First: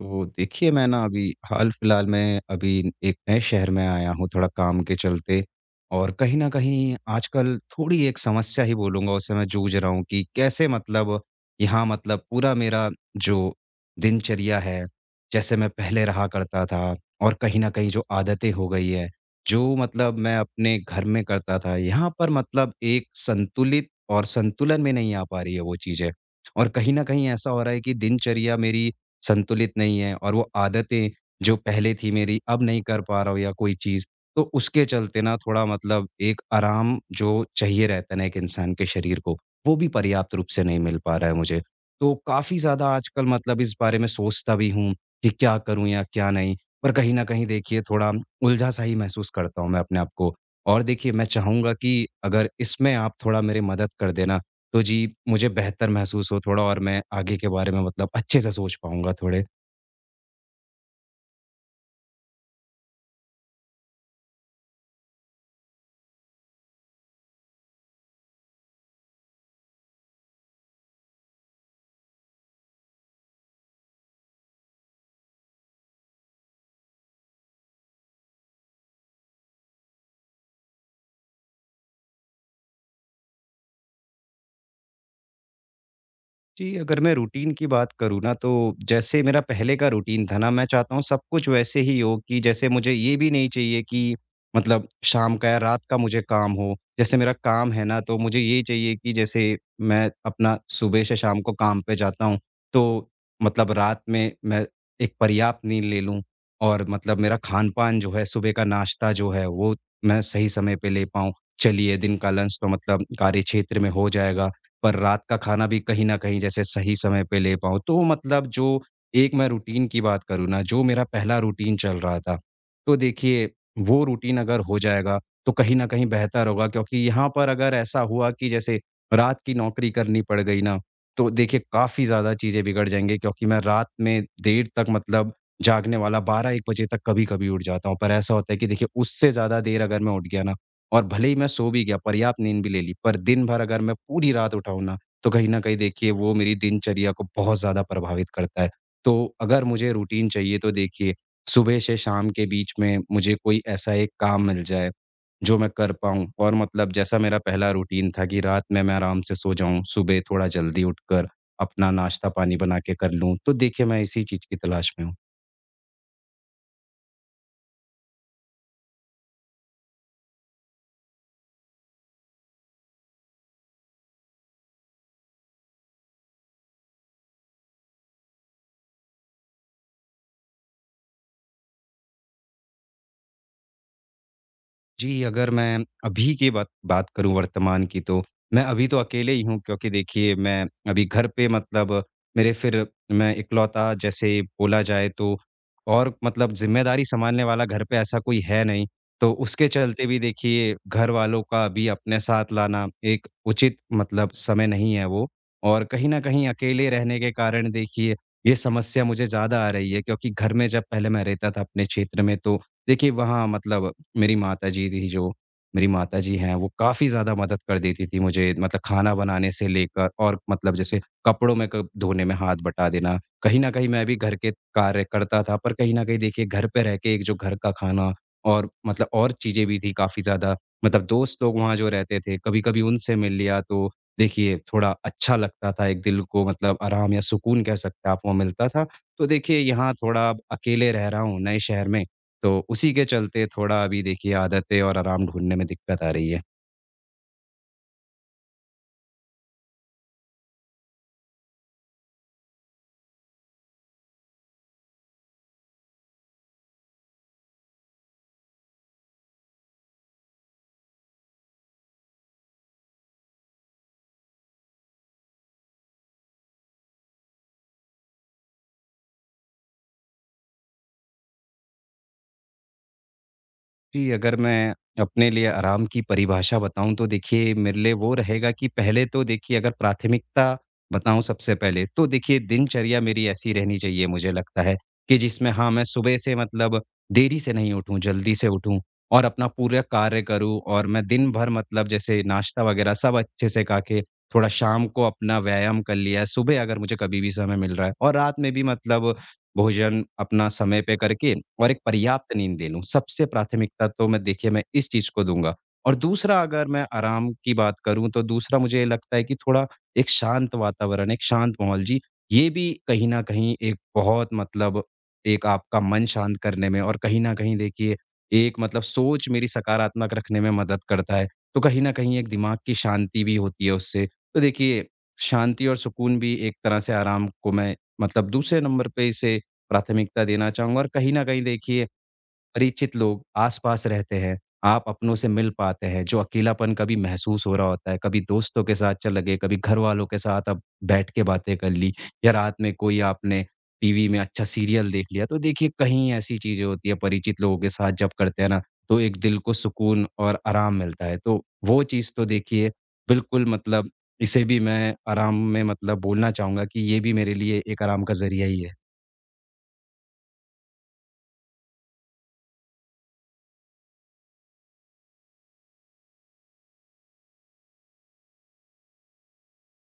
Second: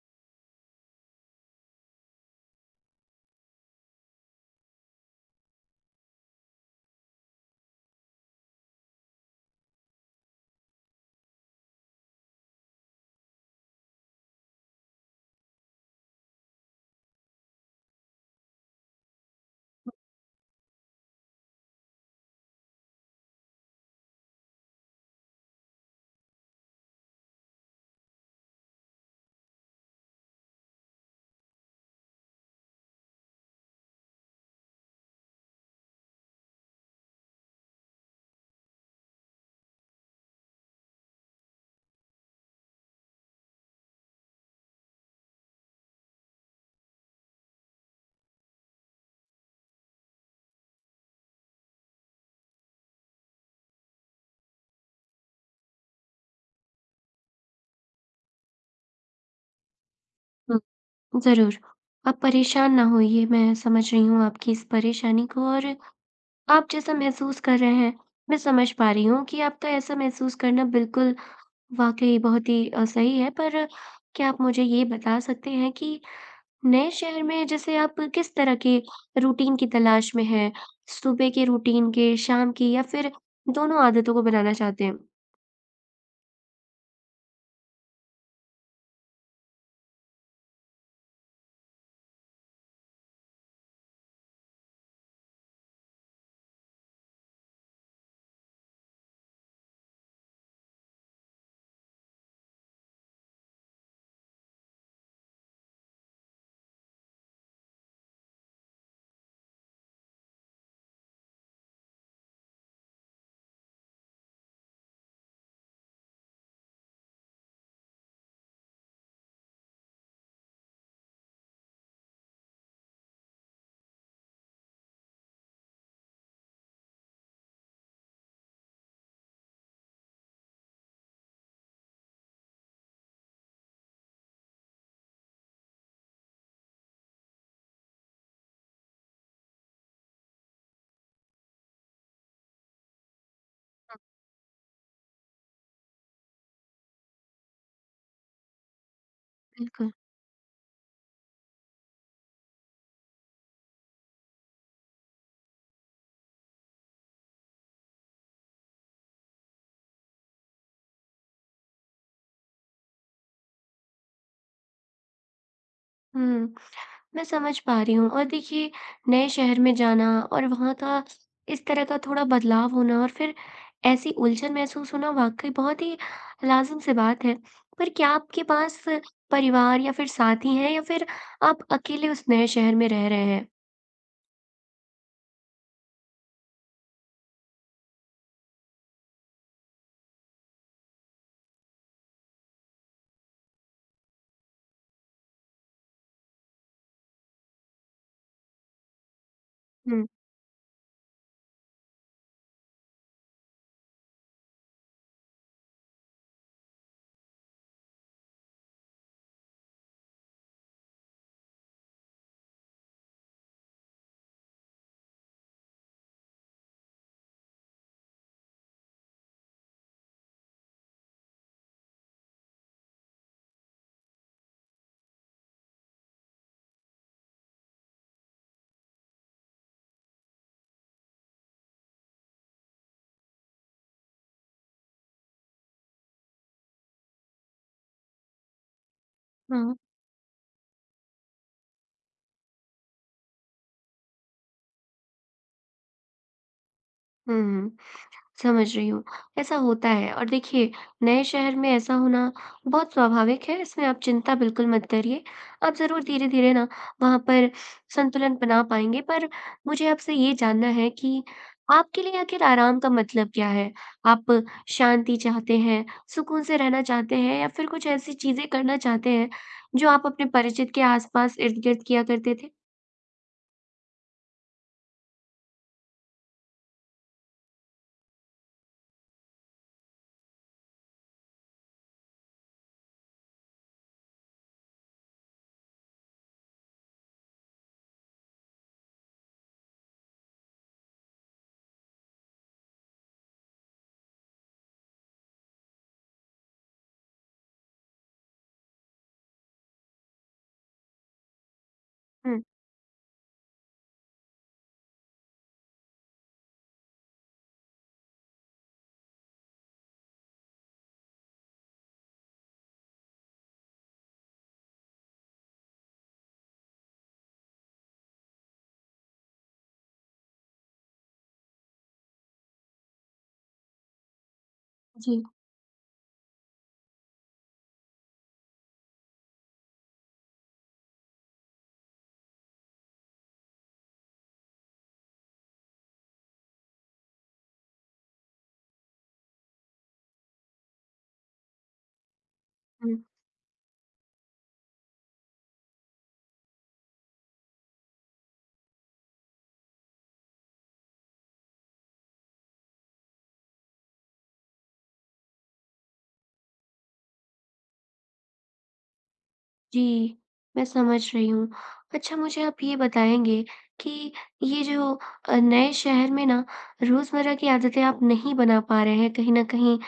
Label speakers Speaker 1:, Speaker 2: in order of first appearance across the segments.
Speaker 1: तो देखिए मैं ना अभी हाल-फिलहाल में अभी एक नए शहर में आया हूँ थोड़ा काम के चलते। और कहीं न कहीं आजकल थोड़ी एक समस्या ही बोलूँगा उससे मैं जूझ रहा हूँ कि कैसे, यहाँ पूरा मेरा जो दिनचर्या है, जैसे मैं पहले रहा करता था और कहीं न कहीं जो आदतें हो गई हैं, जो मैं अपने घर में करता था, यहाँ पर एक संतुलित और संतुलन में नहीं आ पा रही है वो चीज़ें। और कहीं न कहीं ऐसा हो रहा है कि दिनचर्या मेरी संतुलित नहीं है और वो आदतें जो पहले थी मेरी अब नहीं कर पा रहा हूँ या कोई चीज़, तो उसके चलते ना थोड़ा एक आराम जो चाहिए रहता है ना एक इंसान के शरीर को, वो भी पर्याप्त रूप से नहीं मिल पा रहा है मुझे। तो काफ़ी ज़्यादा आजकल इस बारे में सोचता भी हूँ कि क्या करूँ या क्या नहीं? पर कहीं न कहीं देखिए थोड़ा उलझा-सा ही महसूस करता हूँ मैं अपने आप को। और देखिए मैं चाहूँगा कि अगर इसमें आप थोड़ा मेरी मदद कर दें ना, तो जी, मुझे बेहतर महसूस हो थोड़ा और मैं आगे के बारे में अच्छे से सोच पाऊँगा थोड़े।
Speaker 2: हुँ, ज़रूर। आप परेशान ना होइए, मैं समझ रही हूँ आपकी इस परेशानी को और आप जैसा महसूस कर रहे हैं, मैं समझ पा रही हूँ कि आपका ऐसा महसूस करना बिल्कुल वाक़ई बहुत ही सही है। पर क्या आप मुझे ये बता सकते हैं कि नए शहर में जैसे आप किस तरह के रूटीन की तलाश में हैं? सुबह के रूटीन के, शाम की या फिर दोनों आदतों को बनाना चाहते हैं?
Speaker 1: जी, अगर मैं रूटीन की बात करूँ ना तो जैसे मेरा पहले का रूटीन था ना, मैं चाहता हूँ सब कुछ वैसे ही हो कि जैसे मुझे ये भी नहीं चाहिए कि शाम का या रात का मुझे काम हो। जैसे मेरा काम है ना तो मुझे ये चाहिए कि जैसे मैं अपना सुबह से शाम को काम पे जाता हूँ, तो रात में मैं एक पर्याप्त नींद ले लूँ और मेरा खान-पान जो है, सुबह का नाश्ता जो है वो मैं सही समय पे ले पाऊँ। चलिए दिन का लंच तो कार्य क्षेत्र में हो जाएगा। पर रात का खाना भी कहीं न कहीं जैसे सही समय पे ले पाऊँ। तो जो एक मैं रूटीन की बात करूँ ना, जो मेरा पहला रूटीन चल रहा था, तो देखिए वो रूटीन अगर हो जाएगा, तो कहीं न कहीं बेहतर होगा क्योंकि यहाँ पर अगर ऐसा हुआ कि जैसे रात की नौकरी करनी पड़ गई ना, तो देखिए काफ़ी ज़्यादा चीज़ें बिगड़ जाएँगी क्योंकि मैं रात में देर तक जागने वाला 12-1 बजे तक कभी-कभी उठ जाता हूँ। पर ऐसा होता है कि देखिए उससे ज़्यादा देर अगर मैं उठ गया ना, और भले ही मैं सो भी गया, पर्याप्त नींद भी ले ली, पर दिन भर अगर मैं पूरी रात उठा हूँ ना, तो कहीं न कहीं देखिए वो मेरी दिनचर्या को बहुत ज़्यादा प्रभावित करता है। तो अगर
Speaker 2: बिल्कुल।
Speaker 1: मुझे रूटीन चाहिए तो देखिए, सुबह से शाम के बीच में मुझे कोई ऐसा एक काम मिल जाए, जो मैं कर पाऊँ और जैसा मेरा पहला रूटीन था कि रात में मैं आराम से सो जाऊँ, सुबह थोड़ा जल्दी उठकर अपना नाश्ता-पानी बना के कर लूँ, तो देखिए मैं इसी चीज़ की तलाश में हूँ।
Speaker 2: हुँ। मैं समझ पा रही हूँ और देखिए नए शहर में जाना और वहाँ का इस तरह का थोड़ा बदलाव होना और फिर ऐसी उलझन महसूस होना वाक़ई बहुत ही लाज़िम सी बात है। पर क्या आपके पास परिवार या फिर साथी हैं या फिर आप अकेले उस नए शहर में रह रहे हैं?
Speaker 1: जी, अगर मैं अभी की बात बात करूँ वर्तमान की तो, मैं अभी तो अकेले ही हूँ क्योंकि देखिए मैं अभी घर पे मेरे फिर मैं इकलौता जैसे बोला जाए तो और ज़िम्मेदारी सँभालने वाला घर पे ऐसा कोई है नहीं। तो उसके
Speaker 2: हुँ।
Speaker 1: चलते भी देखिए घरवालों का भी अपने साथ लाना एक उचित समय नहीं है वो। और कहीं न कहीं अकेले रहने के कारण देखिए ये समस्या मुझे ज़्यादा आ रही है क्योंकि घर में जब पहले मैं रहता था अपने क्षेत्र में तो देखिए, वहाँ मेरी माताजी थी जो मेरी माताजी हैं, वो काफ़ी ज़्यादा मदद कर देती थी मुझे खाना बनाने से लेकर और जैसे कपड़ों में क धोने में हाथ बटा देना। कहीं न कहीं मैं भी घर के कार्य करता था, पर कहीं न कहीं देखिए घर पे रह के एक जो घर का खाना और और चीज़ें भी थी काफ़ी ज़्यादा। दोस्त लोग वहाँ जो रहते थे, कभी-कभी उनसे मिल लिया तो देखिए थोड़ा अच्छा लगता था, एक दिल को आराम या सुकून कह सकते हैं आप, वो मिलता था। तो देखिए
Speaker 2: हाँ।
Speaker 1: यहाँ थोड़ा अब अकेले रह रहा हूँ नए शहर में, तो उसी के चलते थोड़ा अभी देखिए आदतें और आराम ढूँढने में दिक्कत आ रही है।
Speaker 2: हुँ। समझ रही हूँ, ऐसा होता है और देखिए नए शहर में ऐसा होना बहुत स्वाभाविक है, इसमें आप चिंता बिल्कुल मत करिए। आप ज़रूर धीरे-धीरे ना वहाँ पर संतुलन बना पाएँगे। पर मुझे आपसे ये जानना है कि आपके लिए आखिर आराम का मतलब क्या है? आप शांति चाहते हैं, सुकून से रहना चाहते हैं या फिर कुछ ऐसी चीज़ें करना चाहते हैं, जो आप अपने परिचित के आस-पास इर्द-गिर्द किया करते थे?
Speaker 1: जी, अगर मैं अपने लिए आराम की परिभाषा बताऊँ तो देखिए मेरे लिए वो रहेगा कि पहले तो देखिए अगर प्राथमिकता बताऊँ सबसे पहले तो देखिए दिनचर्या मेरी ऐसी रहनी चाहिए मुझे लगता है कि जिसमें हाँ, मैं सुबह से देरी से नहीं उठूँ, जल्दी से उठूँ और अपना पूरा कार्य करूँ और मैं दिन भर जैसे नाश्ता वग़ैरह सब अच्छे से खा के थोड़ा शाम को अपना व्यायाम कर लिया है, सुबह अगर मुझे कभी भी समय मिल रहा है और रात में भी भोजन अपना समय पे करके और एक पर्याप्त
Speaker 2: हुँ,
Speaker 1: नींद ले लूँ। सबसे प्राथमिकता तो मैं देखिए मैं इस चीज़ को दूँगा। और दूसरा अगर मैं आराम की बात करूँ तो दूसरा मुझे ये लगता है कि थोड़ा एक शांत वातावरण, एक शांत माहौल जी, ये भी कहीं न कहीं एक बहुत एक आपका मन शांत करने में और कहीं न कहीं देखिए एक सोच मेरी सकारात्मक रखने में मदद करता है। तो कहीं न कहीं एक दिमाग की शांति भी होती है उससे। तो देखिए
Speaker 2: जी।
Speaker 1: शांति और सुकून भी एक तरह से आराम को मैं दूसरे नंबर पे इसे प्राथमिकता देना चाहूँगा। और कहीं न कहीं देखिए परिचित लोग आस-पास रहते हैं, आप अपनों से मिल पाते हैं, जो अकेलापन कभी महसूस हो रहा होता है, कभी दोस्तों के साथ चले गए, कभी घरवालों के साथ आप बैठ के बातें कर ली या रात में
Speaker 2: हुँ।
Speaker 1: कोई आपने टीवी में अच्छा सीरियल देख लिया, तो देखिए कहीं ऐसी चीज़ें होती है परिचित लोगों के साथ जब करते हैं ना, तो एक दिल को सुकून और आराम मिलता है। तो वो चीज़ तो देखिए बिल्कुल इसे भी मैं आराम में बोलना चाहूँगा कि ये भी मेरे लिए एक आराम का ज़रिया ही है।
Speaker 2: जी, मैं समझ रही हूँ। अच्छा मुझे आप ये बताएँगे कि ये जो नए शहर में ना रोज़मर्रा की आदतें आप नहीं बना पा रहे हैं, कहीं न कहीं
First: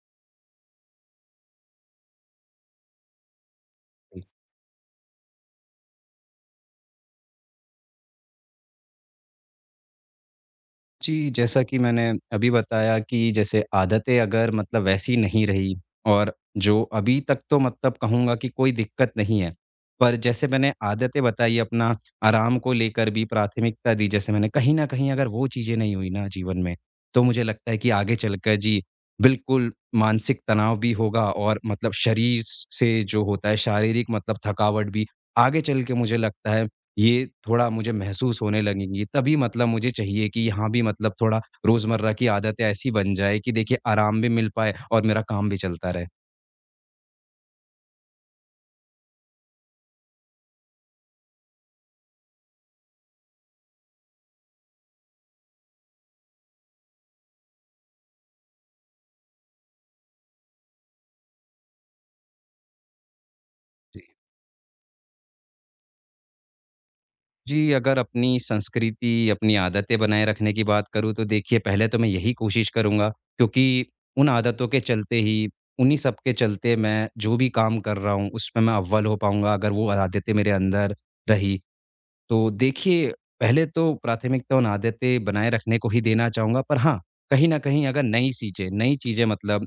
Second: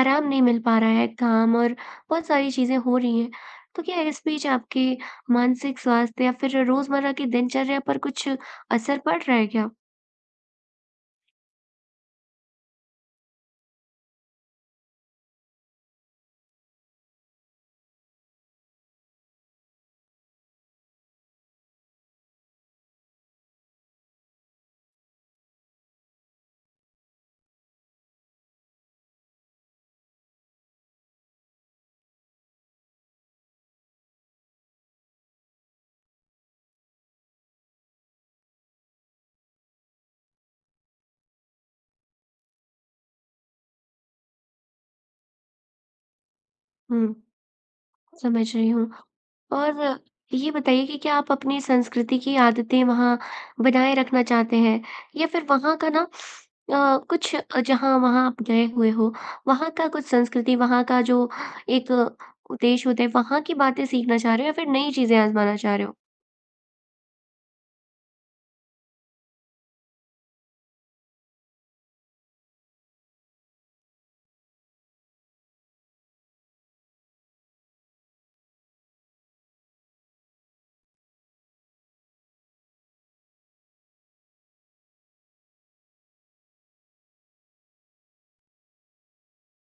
Speaker 2: आराम नहीं मिल पा रहा है, काम और बहुत सारी चीज़ें हो रही हैं। तो क्या इस बीच आपके मानसिक स्वास्थ्य या फिर रोज़मर्रा की दिनचर्या पर कुछ असर पड़ रहा है क्या?
Speaker 1: जी, जैसा कि मैंने अभी बताया कि जैसे आदतें अगर वैसी नहीं रही और जो अभी तक तो कहूँगा कि कोई दिक्कत नहीं है। पर जैसे मैंने आदतें बताई अपना आराम को लेकर भी प्राथमिकता दी जैसे मैंने कहीं न कहीं अगर वो चीज़ें नहीं हुई ना जीवन में, तो मुझे लगता है कि आगे चलकर जी, बिल्कुल मानसिक तनाव भी होगा और शरीर स से जो होता है शारीरिक थकावट भी आगे चल के मुझे लगता है ये थोड़ा मुझे महसूस होने लगेंगी। तभी मुझे चाहिए कि यहाँ भी थोड़ा रोज़मर्रा की आदतें ऐसी बन जाए कि देखिए आराम भी मिल पाए और मेरा काम भी चलता रहे।
Speaker 2: हुँ। समझ रही हूँ। और ये बताइए कि क्या आप अपनी संस्कृति की आदतें वहाँ बनाए रखना चाहते हैं? या फिर वहाँ का ना जहाँ वहाँ आप गए हुए हो, वहाँ का कुछ संस्कृति, वहाँ का जो एक देश होता है, वहाँ की बातें
Speaker 1: जी।
Speaker 2: सीखना चाह रहे हो या फिर नई चीज़ें आज़माना चाह रहे हो?
Speaker 1: जी, अगर अपनी संस्कृति, अपनी आदतें बनाए रखने की बात करूँ तो देखिए पहले तो मैं यही कोशिश करूँगा क्योंकि उन आदतों के चलते ही, उन्हीं सब के चलते मैं जो भी काम कर रहा हूँ उसमें मैं अव्वल हो पाऊँगा अगर वो आदतें मेरे अंदर रही। तो देखिए, पहले तो प्राथमिकता उन आदतें बनाए रखने को ही देना चाहूँगा, पर हाँ, कहीं न कहीं अगर नई चीज़ें नई चीज़ें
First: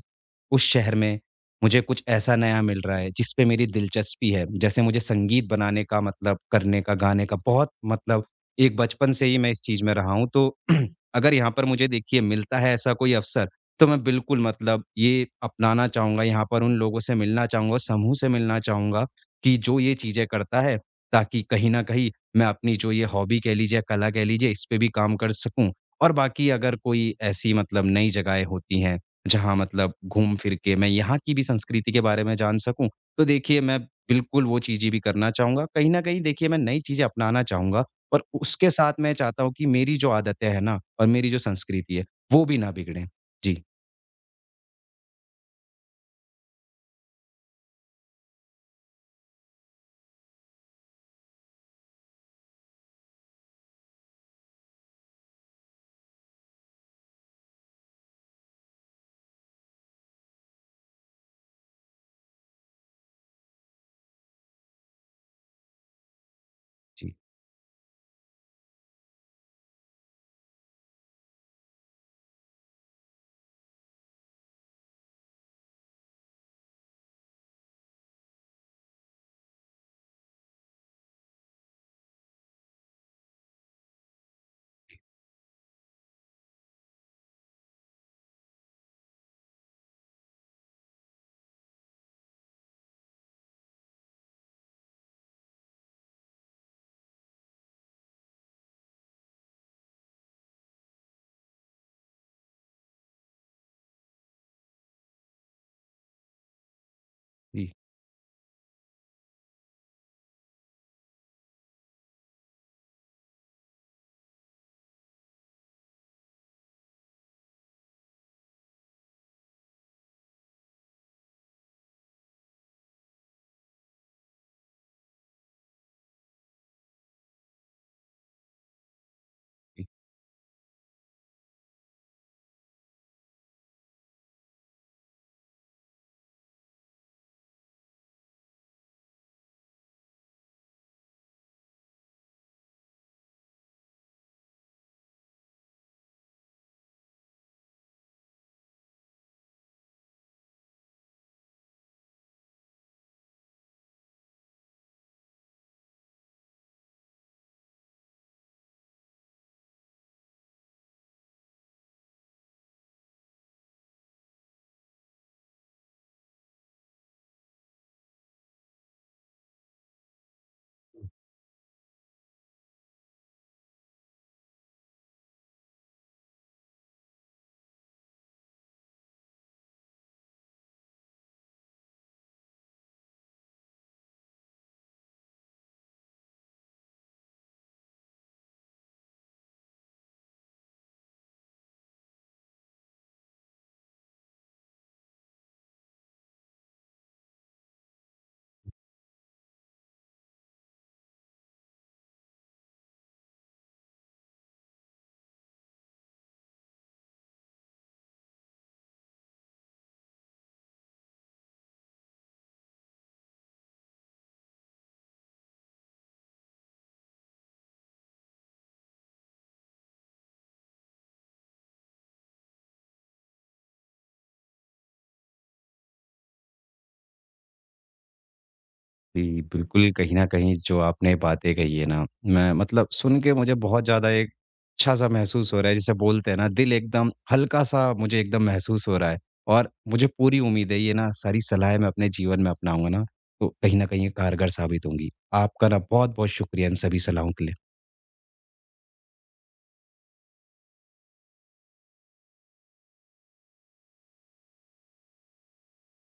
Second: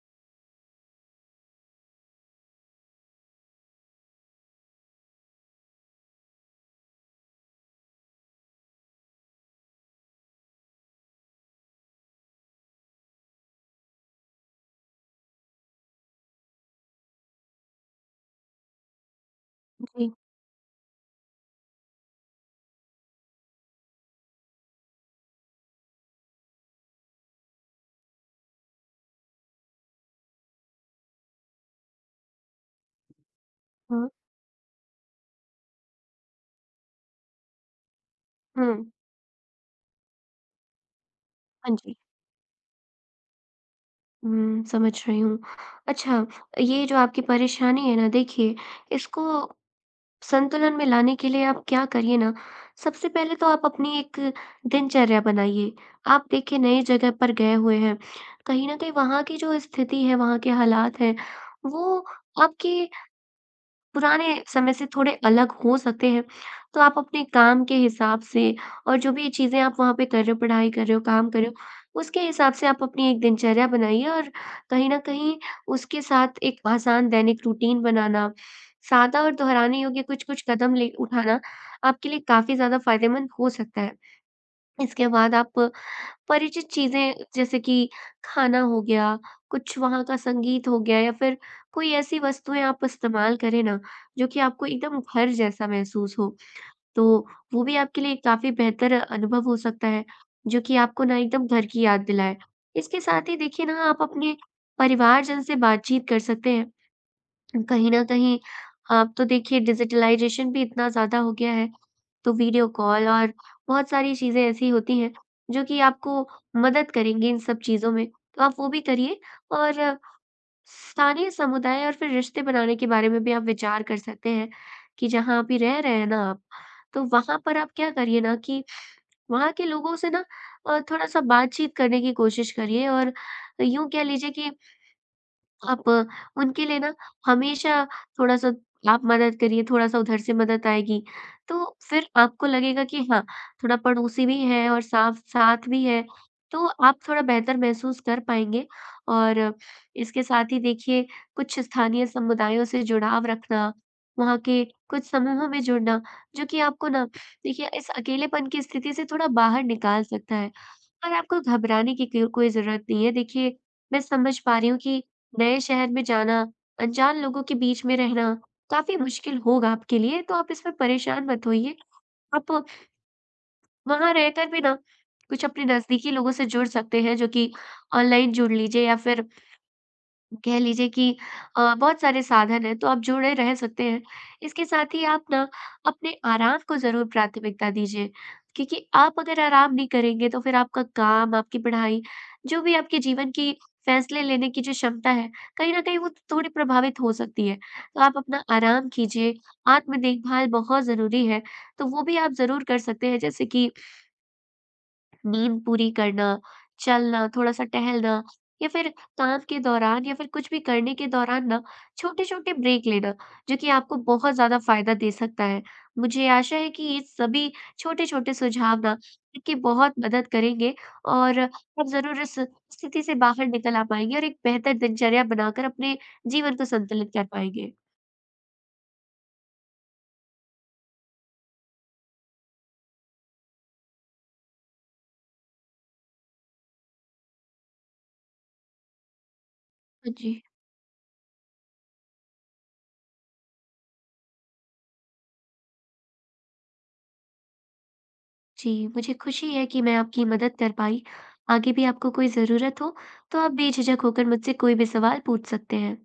Speaker 1: उस शहर में मुझे कुछ ऐसा नया मिल रहा है, जिस पे मेरी दिलचस्पी है। जैसे मुझे संगीत बनाने का करने का, गाने का बहुत एक बचपन से ही मैं इस चीज़ में रहा हूँ, तो अगर यहाँ पर मुझे देखिए मिलता है ऐसा कोई अवसर, तो मैं बिल्कुल ये अपनाना चाहूँगा, यहाँ पर उन लोगों से मिलना चाहूँगा, समूह से मिलना चाहूँगा कि जो ये
Speaker 2: जी।
Speaker 1: चीज़ें करता है, ताकि कहीं न कहीं मैं अपनी जो ये हॉबी कह लीजिए या कला कह लीजिए इस पे भी काम कर सकूँ। और बाकी अगर कोई ऐसी नई जगहें होती हैं, जहाँ घूम फिर के मैं यहाँ की भी संस्कृति के बारे में जान सकूँ, तो देखिए मैं
Speaker 2: हाँ।
Speaker 1: बिल्कुल वो चीज़ें भी करना चाहूँगा। कहीं न कहीं देखिए मैं नई चीज़ें अपनाना चाहूँगा और उसके
Speaker 2: हुँ,
Speaker 1: साथ मैं चाहता हूँ कि मेरी जो आदतें हैं ना और मेरी जो
Speaker 2: हाँ जी।
Speaker 1: संस्कृति है, वो भी ना बिगड़ें। जी,
Speaker 2: हुँ, समझ रही हूँ। अच्छा, ये जो आपकी परेशानी है ना देखिए, इसको संतुलन में लाने के लिए आप क्या करिए ना, सबसे पहले तो आप अपनी एक दिनचर्या बनाइए। आप देखिए नई जगह पर गए हुए हैं, कहीं न कहीं वहाँ की जो स्थिति है, वहाँ के हालात हैं, वो आपकी पुराने समय से थोड़े अलग हो सकते हैं। तो आप
Speaker 1: जी,
Speaker 2: अपने काम के हिसाब से और जो भी चीज़ें आप वहाँ पे कर रहे हो, पढ़ाई कर रहे हो, काम कर रहे हो, उसके हिसाब से आप अपनी एक दिनचर्या बनाइए और कहीं न कहीं उसके साथ एक आसान दैनिक रूटीन बनाना, सादा और दोहराने योग्य कुछ-कुछ कदम ले उठाना आपके लिए काफ़ी ज़्यादा फ़ायदेमंद हो सकता है। इसके बाद आप परिचित चीज़ें जैसे कि खाना हो गया, कुछ वहाँ का संगीत हो गया या फिर कोई ऐसी वस्तुएँ आप इस्तेमाल करें ना, जो कि आपको एकदम घर जैसा महसूस हो। तो वो भी आपके लिए काफ़ी बेहतर अनुभव हो सकता है, जो कि आपको ना एकदम घर की याद दिलाए। इसके साथ ही देखिए ना आप अपने परिवारजन से बातचीत कर सकते हैं।
Speaker 1: जी।
Speaker 2: कहीं न कहीं अब तो देखिए डिजिटलाइज़ेशन भी इतना ज़्यादा हो गया है, तो वीडियो कॉल और बहुत सारी चीज़ें ऐसी होती हैं, जो कि आपको मदद करेंगी इन सब चीज़ों में। तो आप वो भी करिए और स्थानीय समुदाय और फिर रिश्ते बनाने के बारे में भी आप विचार कर सकते हैं, कि जहाँ अभी रह रहे हैं ना आप, तो वहाँ पर आप क्या करिए ना कि वहाँ के लोगों से ना थोड़ा-सा बातचीत करने की कोशिश करिए और यूँ कह लीजिए कि आप उनके लिए ना हमेशा थोड़ा-सा आप मदद करिए, थोड़ा-सा उधर से मदद आएगी। तो फिर आपको लगेगा कि हाँ, थोड़ा पड़ोसी भी है और साफ साथ भी है, तो आप थोड़ा बेहतर महसूस कर पाएँगे। और इसके साथ ही देखिए कुछ स्थानीय समुदायों से जुड़ाव रखना, वहाँ के कुछ समूहों में जुड़ना, जो कि आपको ना देखिए इस अकेलेपन की स्थिति से थोड़ा बाहर निकाल सकता है। और आपको घबराने की क कोई ज़रूरत नहीं है। देखिए, मैं समझ पा रही हूँ कि नए शहर में जाना, अनजान लोगों के बीच में रहना काफ़ी मुश्किल होगा आपके लिए, तो आप इसमें परेशान मत होइए। आप वहाँ रहकर भी ना कुछ अपने नज़दीकी लोगों से जुड़ सकते हैं, जो कि ऑनलाइन जुड़ लीजिए या फिर कह लीजिए कि बहुत सारे साधन हैं, तो आप जुड़े रह सकते हैं। इसके साथ ही आप ना अपने आराम को ज़रूर प्राथमिकता दीजिए, क्योंकि आप अगर आराम नहीं करेंगे, तो फिर आपका काम, आपकी पढ़ाई, जो भी आपके जीवन की फैसले लेने की जो क्षमता है, कहीं न कहीं वो थोड़ी प्रभावित हो सकती है। तो आप अपना आराम कीजिए, आत्म देखभाल बहुत ज़रूरी है, तो वो भी आप ज़रूर कर सकते हैं। जैसे कि नींद पूरी करना, चलना, थोड़ा-सा टहलना या फिर काम के दौरान या फिर कुछ भी करने के दौरान ना छोटे-छोटे ब्रेक लेना, जो कि आपको बहुत ज़्यादा फ़ायदा दे सकता है। मुझे आशा है कि ये सभी छोटे-छोटे सुझाव ना आपकी बहुत मदद करेंगे और आप ज़रूर इस स्थिति से बाहर निकल आ पाएँगे और एक बेहतर दिनचर्या बनाकर अपने जीवन को संतुलित कर पाएँगे।
Speaker 1: जी, बिल्कुल, कहीं न कहीं जो आपने बातें कही है ना, मैं सुन के मुझे बहुत ज़्यादा एक अच्छा-सा महसूस हो रहा है, जिसे बोलते हैं ना दिल एकदम हल्का-सा मुझे एकदम महसूस हो रहा है और मुझे
Speaker 2: हाँ जी।
Speaker 1: पूरी उम्मीद है ये ना सारी सलाहें मैं अपने जीवन में अपनाऊँगा ना, तो कहीं न कहीं ये कारगर साबित होंगी। आपका ना बहुत-बहुत शुक्रिया इन सभी सलाहों के लिए।
Speaker 2: जी, मुझे खुशी है कि मैं आपकी मदद कर पाई। आगे भी आपको कोई ज़रूरत हो, तो आप बेझिझक होकर मुझसे कोई भी सवाल पूछ सकते हैं।